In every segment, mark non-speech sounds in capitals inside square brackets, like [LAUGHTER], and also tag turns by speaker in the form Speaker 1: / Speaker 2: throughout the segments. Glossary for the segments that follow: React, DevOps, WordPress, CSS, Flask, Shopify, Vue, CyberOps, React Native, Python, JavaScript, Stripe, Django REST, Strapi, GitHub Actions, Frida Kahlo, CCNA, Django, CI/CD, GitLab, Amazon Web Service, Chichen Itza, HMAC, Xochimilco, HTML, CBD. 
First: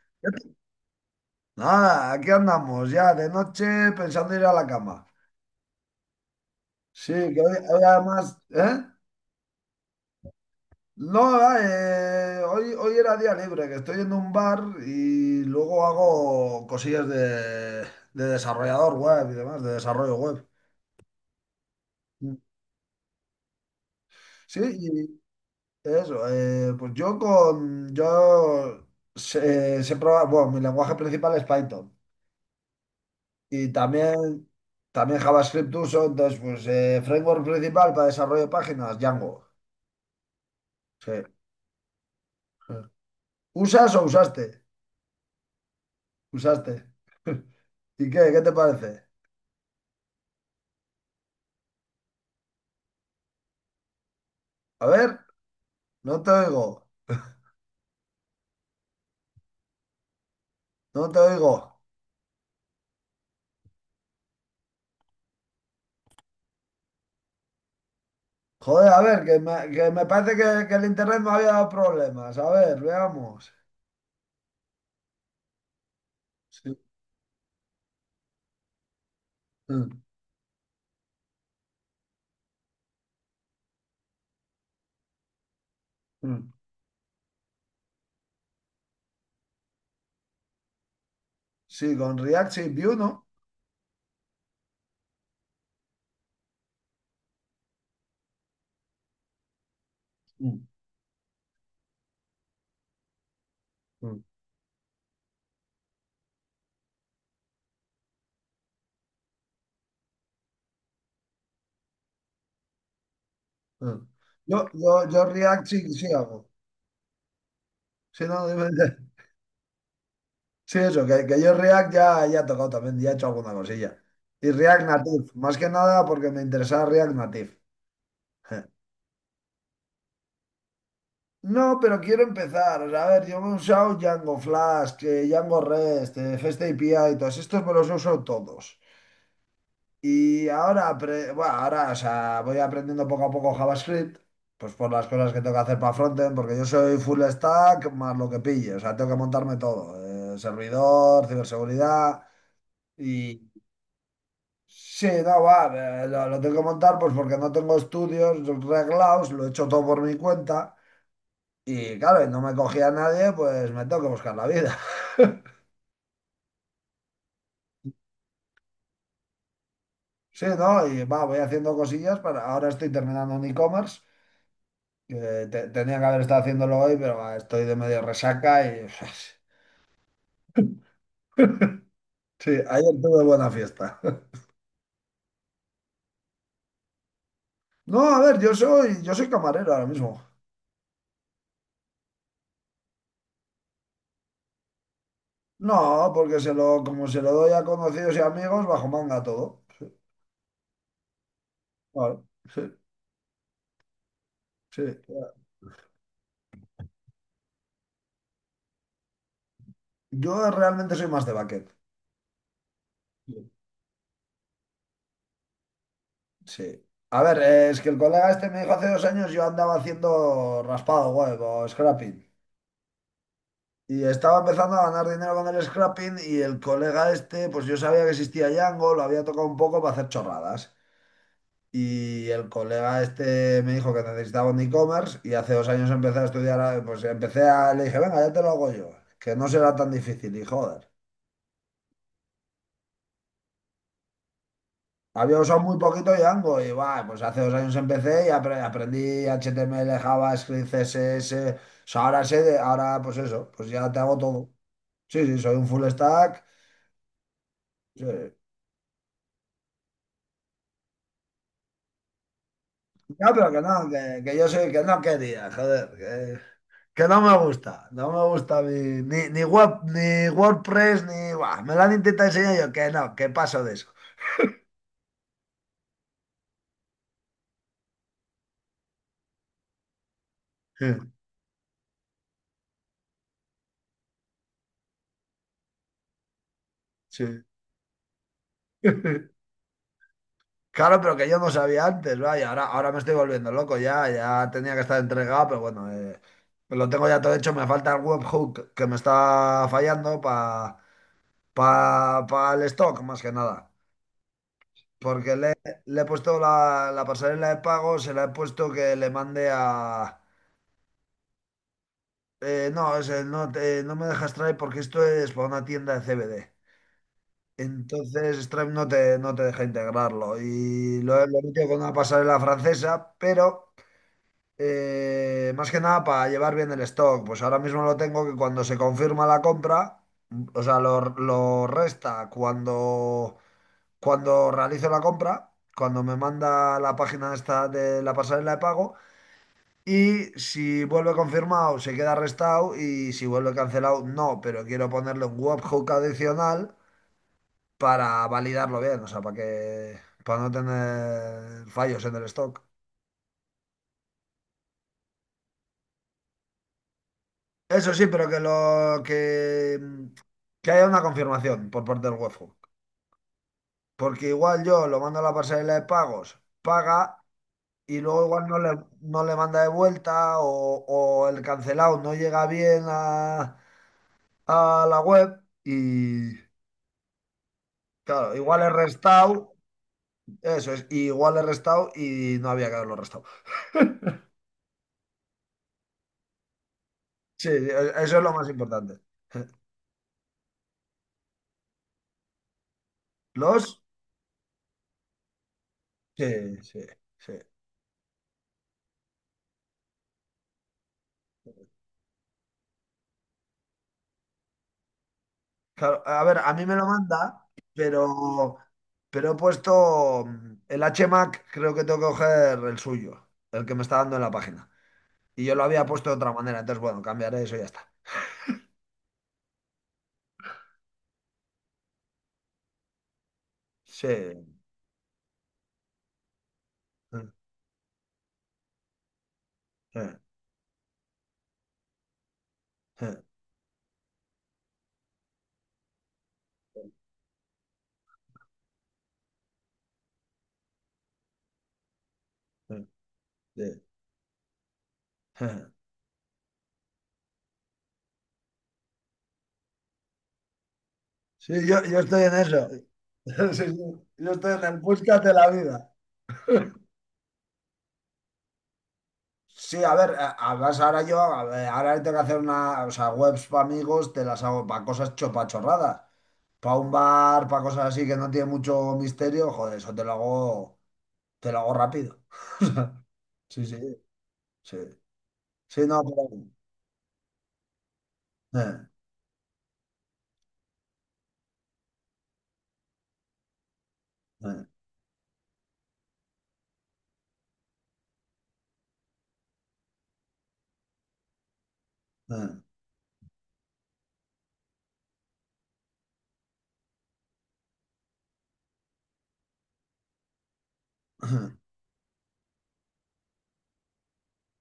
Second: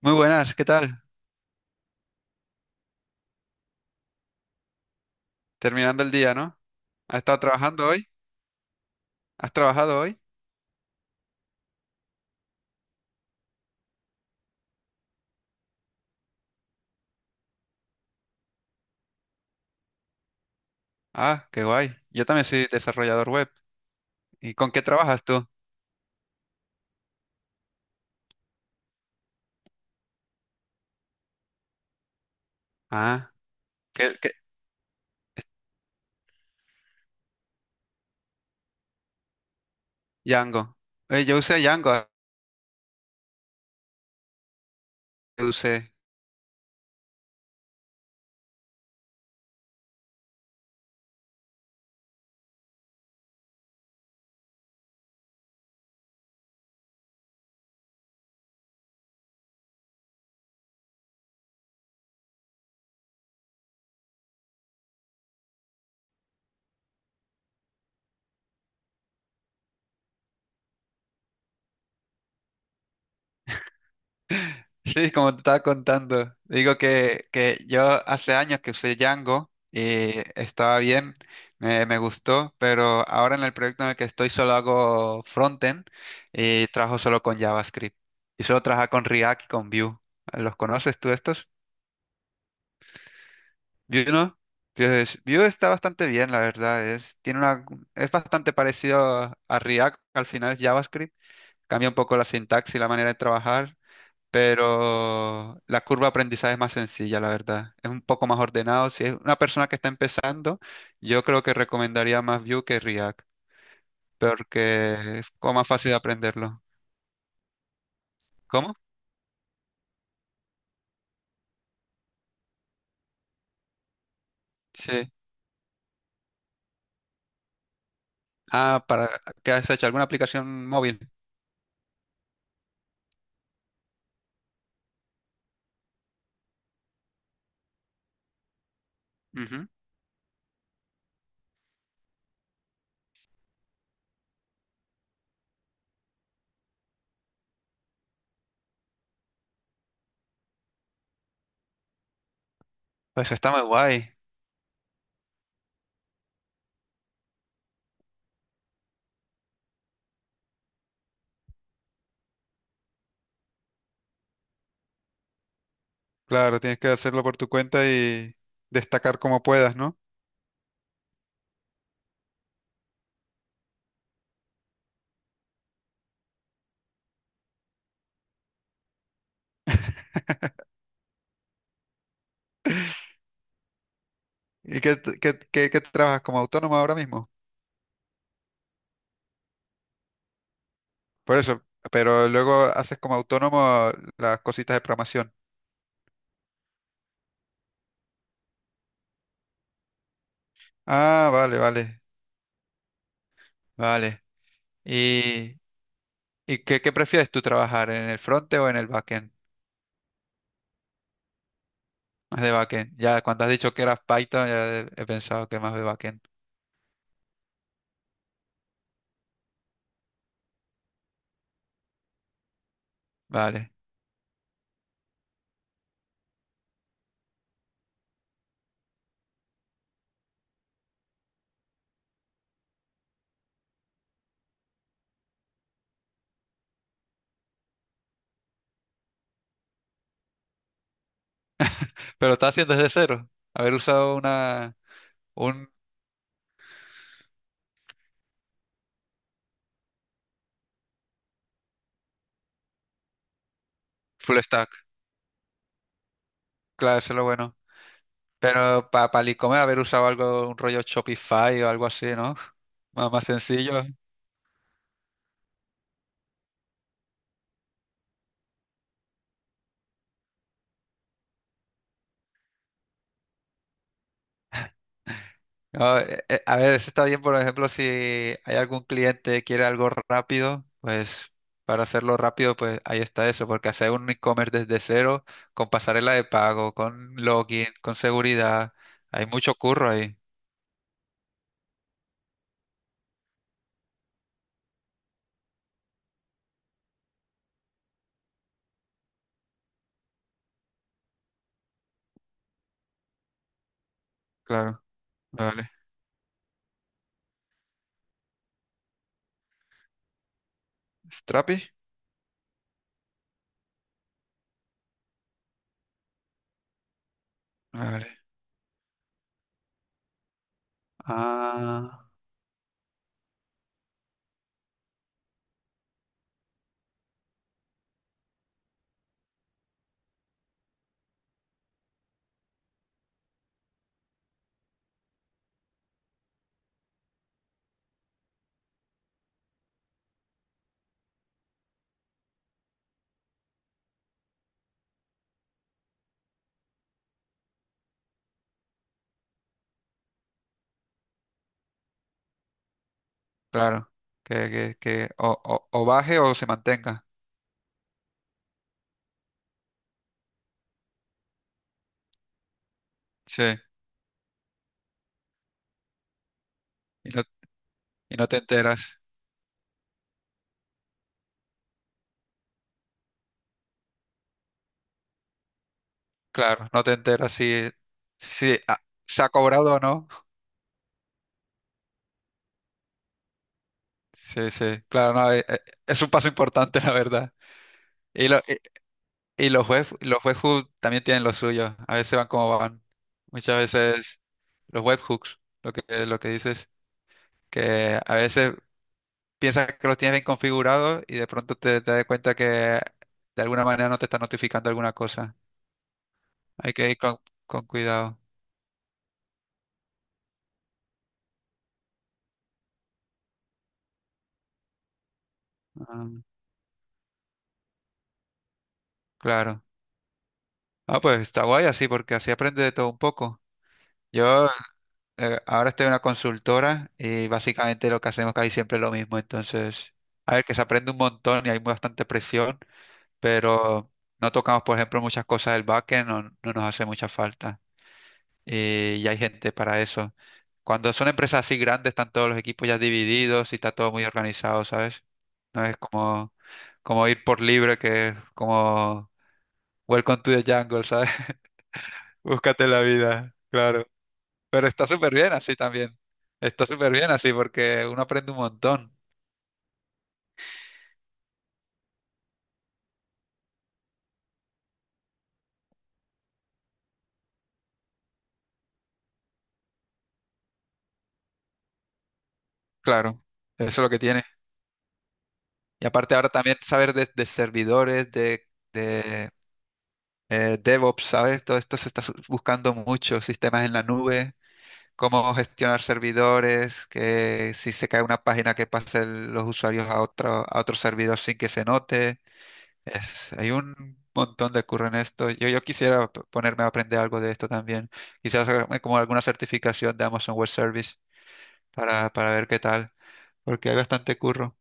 Speaker 1: Muy buenas, ¿qué tal?
Speaker 2: Nada, aquí andamos ya de noche pensando ir a la cama.
Speaker 1: Terminando el día, ¿no?
Speaker 2: Sí,
Speaker 1: ¿Has estado
Speaker 2: que hoy
Speaker 1: trabajando hoy?
Speaker 2: además, ¿eh?
Speaker 1: ¿Has trabajado hoy?
Speaker 2: No, hoy era día libre, que estoy en un bar y luego hago cosillas de desarrollador web y demás, de desarrollo web.
Speaker 1: Ah, qué guay. Yo también soy desarrollador web. ¿Y
Speaker 2: Sí,
Speaker 1: con qué
Speaker 2: y
Speaker 1: trabajas tú?
Speaker 2: eso, pues yo con, yo sé, sé probar- bueno, mi lenguaje principal es Python
Speaker 1: Ah,
Speaker 2: y
Speaker 1: ¿qué?
Speaker 2: también JavaScript uso, entonces pues framework principal para desarrollo de páginas, Django.
Speaker 1: Django.
Speaker 2: Sí.
Speaker 1: Yo usé Django, ah,
Speaker 2: ¿Usas o usaste?
Speaker 1: yo usé. [LAUGHS]
Speaker 2: Usaste. [LAUGHS] ¿Y qué? ¿Qué te parece? A ver, no te oigo, no te oigo. Joder, a ver, que me parece que el internet me había dado problemas. A ver, veamos.
Speaker 1: Sí, como te estaba contando.
Speaker 2: Sí,
Speaker 1: Digo que yo hace años que usé Django
Speaker 2: mm,
Speaker 1: y estaba bien, me gustó, pero ahora en el proyecto en el que estoy solo hago frontend
Speaker 2: mm.
Speaker 1: y trabajo solo con JavaScript. Y solo trabajo con React y con Vue. ¿Los conoces tú estos?
Speaker 2: Sí, con React sí, Vue, ¿no?
Speaker 1: Yu no. Entonces, Yu está bastante bien, la verdad. Es, tiene una, es bastante parecido a React, al final es
Speaker 2: Mm,
Speaker 1: JavaScript. Cambia un poco la sintaxis y la manera de trabajar,
Speaker 2: mm,
Speaker 1: pero la curva de aprendizaje es más sencilla, la verdad. Es un poco más ordenado. Si es una persona que está empezando, yo creo que recomendaría más Vue que React,
Speaker 2: mm.
Speaker 1: porque
Speaker 2: Yo
Speaker 1: es como
Speaker 2: React
Speaker 1: más fácil
Speaker 2: sí,
Speaker 1: de
Speaker 2: sí hago.
Speaker 1: aprenderlo.
Speaker 2: Sí, no, [LAUGHS] dime,
Speaker 1: ¿Cómo?
Speaker 2: dime. Sí, eso, que yo React ya, ya he tocado también, ya he hecho alguna cosilla. Y React
Speaker 1: Sí.
Speaker 2: Native, más que nada porque me interesaba React Native. Eh,
Speaker 1: Ah, para, ¿qué has hecho? ¿Alguna aplicación móvil?
Speaker 2: No, pero quiero empezar. O sea, a ver, yo me he usado Django Flask, Django REST, REST API, todos estos me los he usado todos.
Speaker 1: Ujú.
Speaker 2: Y ahora, o sea, voy aprendiendo poco a poco JavaScript, pues por las cosas que tengo que hacer para frontend, porque yo soy full stack más lo que pille. O sea, tengo que montarme todo, servidor, ciberseguridad
Speaker 1: Pues
Speaker 2: y...
Speaker 1: está muy guay.
Speaker 2: Sí, no, va, lo tengo que montar pues porque no tengo estudios reglados, lo he hecho todo por mi cuenta. Y claro, no me cogía a nadie, pues me tengo que buscar la vida. [LAUGHS]
Speaker 1: Claro, tienes que hacerlo por tu cuenta y destacar como puedas, ¿no?
Speaker 2: Sí, ¿no? Y va, voy haciendo cosillas para... Ahora estoy terminando un e-commerce, que tenía que haber estado haciéndolo hoy, pero va, estoy de medio resaca y... [LAUGHS] Sí, ayer tuve buena fiesta. [LAUGHS]
Speaker 1: ¿Y qué, qué- qué- qué trabajas como autónomo ahora mismo?
Speaker 2: No, a ver, yo soy camarero ahora mismo.
Speaker 1: Por eso, pero luego haces como autónomo las cositas de programación.
Speaker 2: No, porque como se lo doy a conocidos y amigos, bajo manga todo.
Speaker 1: Ah, vale, vale,
Speaker 2: Claro, sí,
Speaker 1: vale.
Speaker 2: sí.
Speaker 1: ¿Y, y qué, qué prefieres tú trabajar, en el frontend o en el backend?
Speaker 2: Yo realmente soy más de baquet.
Speaker 1: Más de backend. Ya cuando has dicho que eras Python, ya he pensado que más de backend.
Speaker 2: Sí. A ver, es que el colega este me dijo hace 2 años yo andaba haciendo raspado web o scrapping.
Speaker 1: Vale.
Speaker 2: Y estaba empezando a ganar dinero con el scrapping y el colega este, pues yo sabía que existía Django, lo había tocado un poco para hacer chorradas. Y el colega este me dijo que necesitaba un e-commerce y hace 2 años empecé a estudiar, pues le dije, venga, ya te lo hago yo, que no será tan difícil y joder.
Speaker 1: Pero estás haciendo desde cero. Haber usado una,
Speaker 2: Había usado
Speaker 1: un
Speaker 2: muy poquito Django y va, pues hace 2 años empecé y aprendí HTML, JavaScript, CSS. O sea, ahora sé de, ahora pues eso, pues ya te hago
Speaker 1: full
Speaker 2: todo.
Speaker 1: stack.
Speaker 2: Sí, sí, soy un full stack.
Speaker 1: Claro, eso es lo bueno.
Speaker 2: Sí.
Speaker 1: Pero para pa el e-commerce haber usado algo, un rollo Shopify o algo así, ¿no? Más, más
Speaker 2: Ya, pero que
Speaker 1: sencillo.
Speaker 2: no, que yo soy, que no quería, joder, que no me gusta, no me gusta ni web, ni WordPress, ni, buah, me lo han intentado enseñar y yo, que no, que paso de eso.
Speaker 1: No, a ver, eso está bien, por ejemplo, si hay algún cliente que quiere algo rápido, pues
Speaker 2: [LAUGHS]
Speaker 1: para hacerlo rápido, pues ahí está eso, porque hacer un e-commerce desde cero, con pasarela de pago, con
Speaker 2: Sí.
Speaker 1: login, con seguridad, hay
Speaker 2: [LAUGHS]
Speaker 1: mucho curro ahí.
Speaker 2: Claro, pero que yo no sabía antes, vaya, ahora me estoy volviendo loco ya, ya tenía que estar entregado, pero bueno, pues lo tengo ya todo hecho, me falta el webhook que me está fallando para pa, pa el stock, más que nada,
Speaker 1: Claro,
Speaker 2: porque
Speaker 1: vale.
Speaker 2: le he puesto la pasarela de pago, se la he puesto que le mande a...
Speaker 1: ¿Strapi?
Speaker 2: no, ese, no, no me dejas Stripe porque esto es para una tienda de CBD.
Speaker 1: Vale.
Speaker 2: Entonces Stripe no te deja integrarlo y lo he metido con una
Speaker 1: Ah,
Speaker 2: pasarela francesa, pero... Más que nada para llevar bien el stock. Pues ahora mismo lo tengo que cuando se confirma la compra, o sea, lo resta cuando, cuando realizo la compra, cuando me manda la página esta de la pasarela de pago. Y si vuelve confirmado, se queda restado. Y si vuelve cancelado, no. Pero quiero ponerle un webhook adicional para validarlo bien, o sea, para no tener fallos en el stock.
Speaker 1: claro. Que o baje o se mantenga.
Speaker 2: Eso sí, pero que que haya una confirmación por parte del webhook.
Speaker 1: Sí.
Speaker 2: Porque igual yo lo mando a la pasarela de pagos,
Speaker 1: Y
Speaker 2: paga
Speaker 1: no,
Speaker 2: y
Speaker 1: y
Speaker 2: luego
Speaker 1: no te
Speaker 2: igual
Speaker 1: enteras.
Speaker 2: no le manda de vuelta o el cancelado no llega bien a la web y
Speaker 1: Claro, no te enteras si,
Speaker 2: claro,
Speaker 1: si
Speaker 2: igual he
Speaker 1: ah, se ha
Speaker 2: restado,
Speaker 1: cobrado o no.
Speaker 2: eso es, y igual he restado y no había que haberlo restado. [LAUGHS]
Speaker 1: Sí, sí, claro, no, es un paso importante, [LAUGHS] la verdad.
Speaker 2: Sí, eso es
Speaker 1: Y,
Speaker 2: lo
Speaker 1: lo-
Speaker 2: más importante.
Speaker 1: y
Speaker 2: [LAUGHS]
Speaker 1: los los webhooks también tienen lo suyo. A veces van como van. Muchas
Speaker 2: Los,
Speaker 1: veces los webhooks, lo lo que
Speaker 2: sí,
Speaker 1: dices,
Speaker 2: sí, sí.
Speaker 1: que a veces piensas que los tienes bien configurados y de pronto te das cuenta que de alguna manera no te está notificando alguna cosa.
Speaker 2: Claro, a ver, a mí
Speaker 1: Hay
Speaker 2: me lo
Speaker 1: que ir
Speaker 2: manda,
Speaker 1: con cuidado.
Speaker 2: pero Pero he puesto el HMAC, creo que tengo que coger el suyo, el que me está dando en la página. Y yo lo había
Speaker 1: Ah,
Speaker 2: puesto de otra manera, entonces bueno, cambiaré eso y ya está.
Speaker 1: claro. Ah, pues está guay así, porque así aprende de todo un poco. Yo
Speaker 2: Sí.
Speaker 1: ahora estoy en una consultora y básicamente lo que hacemos casi siempre es lo mismo. Entonces,
Speaker 2: Sí,
Speaker 1: a ver, que se aprende un montón y hay bastante presión,
Speaker 2: sí, sí,
Speaker 1: pero no tocamos, por ejemplo, muchas cosas del backend, no nos hace mucha falta. Y hay gente para eso. Cuando son empresas así grandes, están todos los equipos ya
Speaker 2: sí,
Speaker 1: divididos y está
Speaker 2: sí,
Speaker 1: todo muy organizado, ¿sabes?
Speaker 2: sí.
Speaker 1: No es como, como ir por libre, que es como Welcome to the jungle, ¿sabes?
Speaker 2: Sí, yo
Speaker 1: [LAUGHS]
Speaker 2: estoy en
Speaker 1: Búscate
Speaker 2: eso.
Speaker 1: la vida,
Speaker 2: [LAUGHS] Sí, sí.
Speaker 1: claro.
Speaker 2: Yo estoy en
Speaker 1: Pero
Speaker 2: el
Speaker 1: está súper bien
Speaker 2: búscate la
Speaker 1: así
Speaker 2: vida.
Speaker 1: también. Está súper bien así porque uno aprende un montón.
Speaker 2: Sí, a ver, además a ver, ahora tengo que hacer una, o sea, webs para amigos, te las hago para cosas chopachorradas, para un bar, para cosas así que no tiene mucho misterio, joder, eso te lo hago rápido. [LAUGHS]
Speaker 1: Claro,
Speaker 2: Sí,
Speaker 1: eso
Speaker 2: sí,
Speaker 1: es lo que tiene.
Speaker 2: sí. Sí,
Speaker 1: Y
Speaker 2: no,
Speaker 1: aparte ahora
Speaker 2: pero...
Speaker 1: también saber de servidores,
Speaker 2: eh,
Speaker 1: de DevOps, ¿sabes? Todo esto se está buscando mucho, sistemas en la nube,
Speaker 2: eh,
Speaker 1: cómo gestionar servidores, que si se cae una página que pase los usuarios a otro servidor sin que se note.
Speaker 2: eh.
Speaker 1: Es, hay un montón de curro en esto. Yo quisiera ponerme a aprender algo de esto también. Quizás hacerme como alguna certificación de Amazon Web Service
Speaker 2: [CLEARS THROAT]
Speaker 1: para ver qué tal, porque hay bastante curro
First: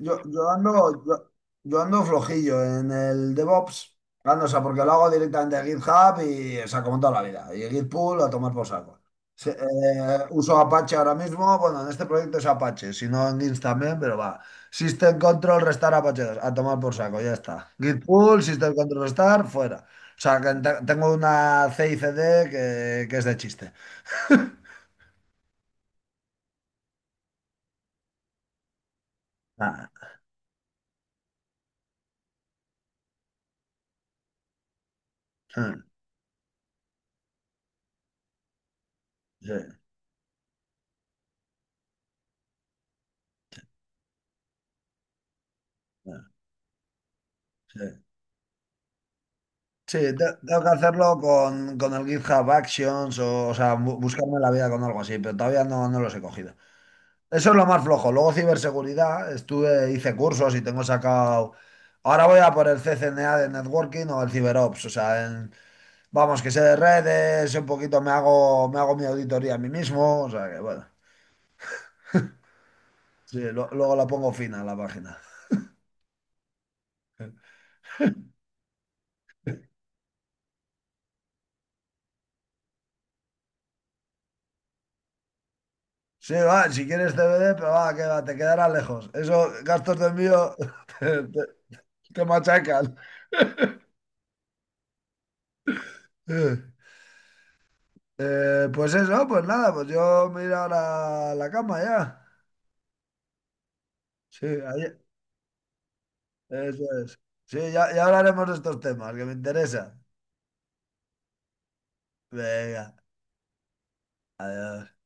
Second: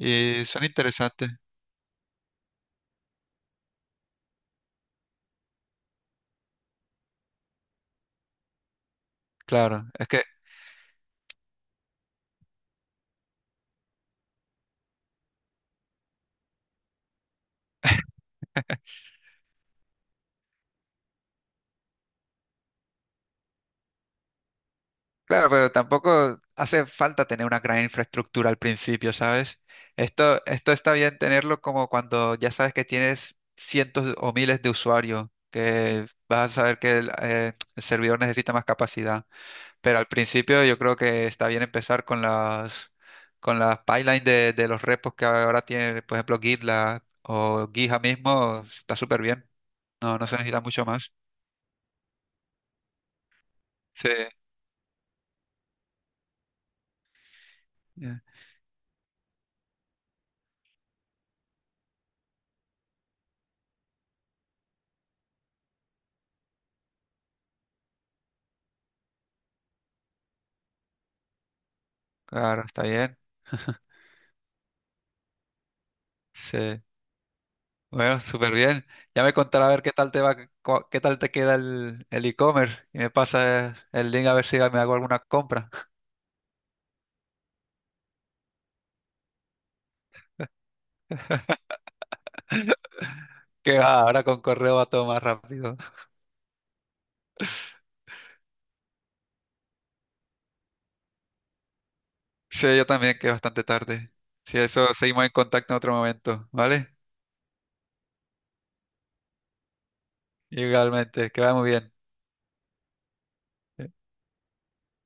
Speaker 2: Yo, yo
Speaker 1: son
Speaker 2: ando,
Speaker 1: interesantes.
Speaker 2: yo, yo ando flojillo en el DevOps. Ah, no, o sea, porque lo hago directamente a GitHub y, o sea, como toda la vida. Y Git pull a tomar por saco. Sí,
Speaker 1: Claro, es que,
Speaker 2: uso Apache ahora mismo. Bueno, en este proyecto es Apache, si no en Git también, pero va. System Control Restart Apache 2 a tomar por saco, ya está. Git
Speaker 1: [LAUGHS]
Speaker 2: pull, System Control Restart, fuera. O sea, que tengo una CICD que es de chiste.
Speaker 1: claro, pero tampoco hace falta tener una gran infraestructura al principio, ¿sabes?
Speaker 2: [LAUGHS]
Speaker 1: Esto está bien tenerlo como cuando ya sabes que tienes cientos o miles de usuarios,
Speaker 2: Ah.
Speaker 1: que vas a saber que el servidor necesita más capacidad.
Speaker 2: Sí,
Speaker 1: Pero al principio yo creo que está bien empezar con las pipelines de los repos que ahora tiene,
Speaker 2: sí,
Speaker 1: por ejemplo, GitLab o Gija
Speaker 2: sí.
Speaker 1: mismo, está súper bien.
Speaker 2: Sí,
Speaker 1: No, no se necesita
Speaker 2: tengo que
Speaker 1: mucho más.
Speaker 2: hacerlo con el GitHub Actions o sea,
Speaker 1: Sí,
Speaker 2: buscarme la vida con algo así, pero todavía no, no los he cogido. Eso es lo más flojo.
Speaker 1: ya,
Speaker 2: Luego ciberseguridad, estuve, hice cursos y tengo sacado... Ahora voy a por el CCNA de Networking o el CyberOps, o sea, vamos, que sé de redes, sé un poquito me hago mi auditoría a mí mismo, o sea que bueno,
Speaker 1: claro, está bien.
Speaker 2: sí, luego la pongo fina a la página.
Speaker 1: Sí. Bueno, súper bien. Ya me contará a ver qué tal te va, qué tal te queda el e-commerce. Y me pasa el link a ver si me hago alguna compra. [LAUGHS]
Speaker 2: Sí, va, si quieres CBD, pero va, que va, te quedará lejos. Eso, gastos de envío, [LAUGHS] Te machacan.
Speaker 1: Que va, ahora con correo va todo más rápido.
Speaker 2: Pues eso, pues nada, pues yo me iré ahora a la cama ya.
Speaker 1: Sí, yo también, que es bastante tarde.
Speaker 2: Sí,
Speaker 1: Si eso, seguimos en contacto en otro momento,
Speaker 2: eso
Speaker 1: ¿vale?
Speaker 2: es. Sí, ya, ya hablaremos de estos temas que me interesan.
Speaker 1: Igualmente, que va muy bien.
Speaker 2: Venga, adiós.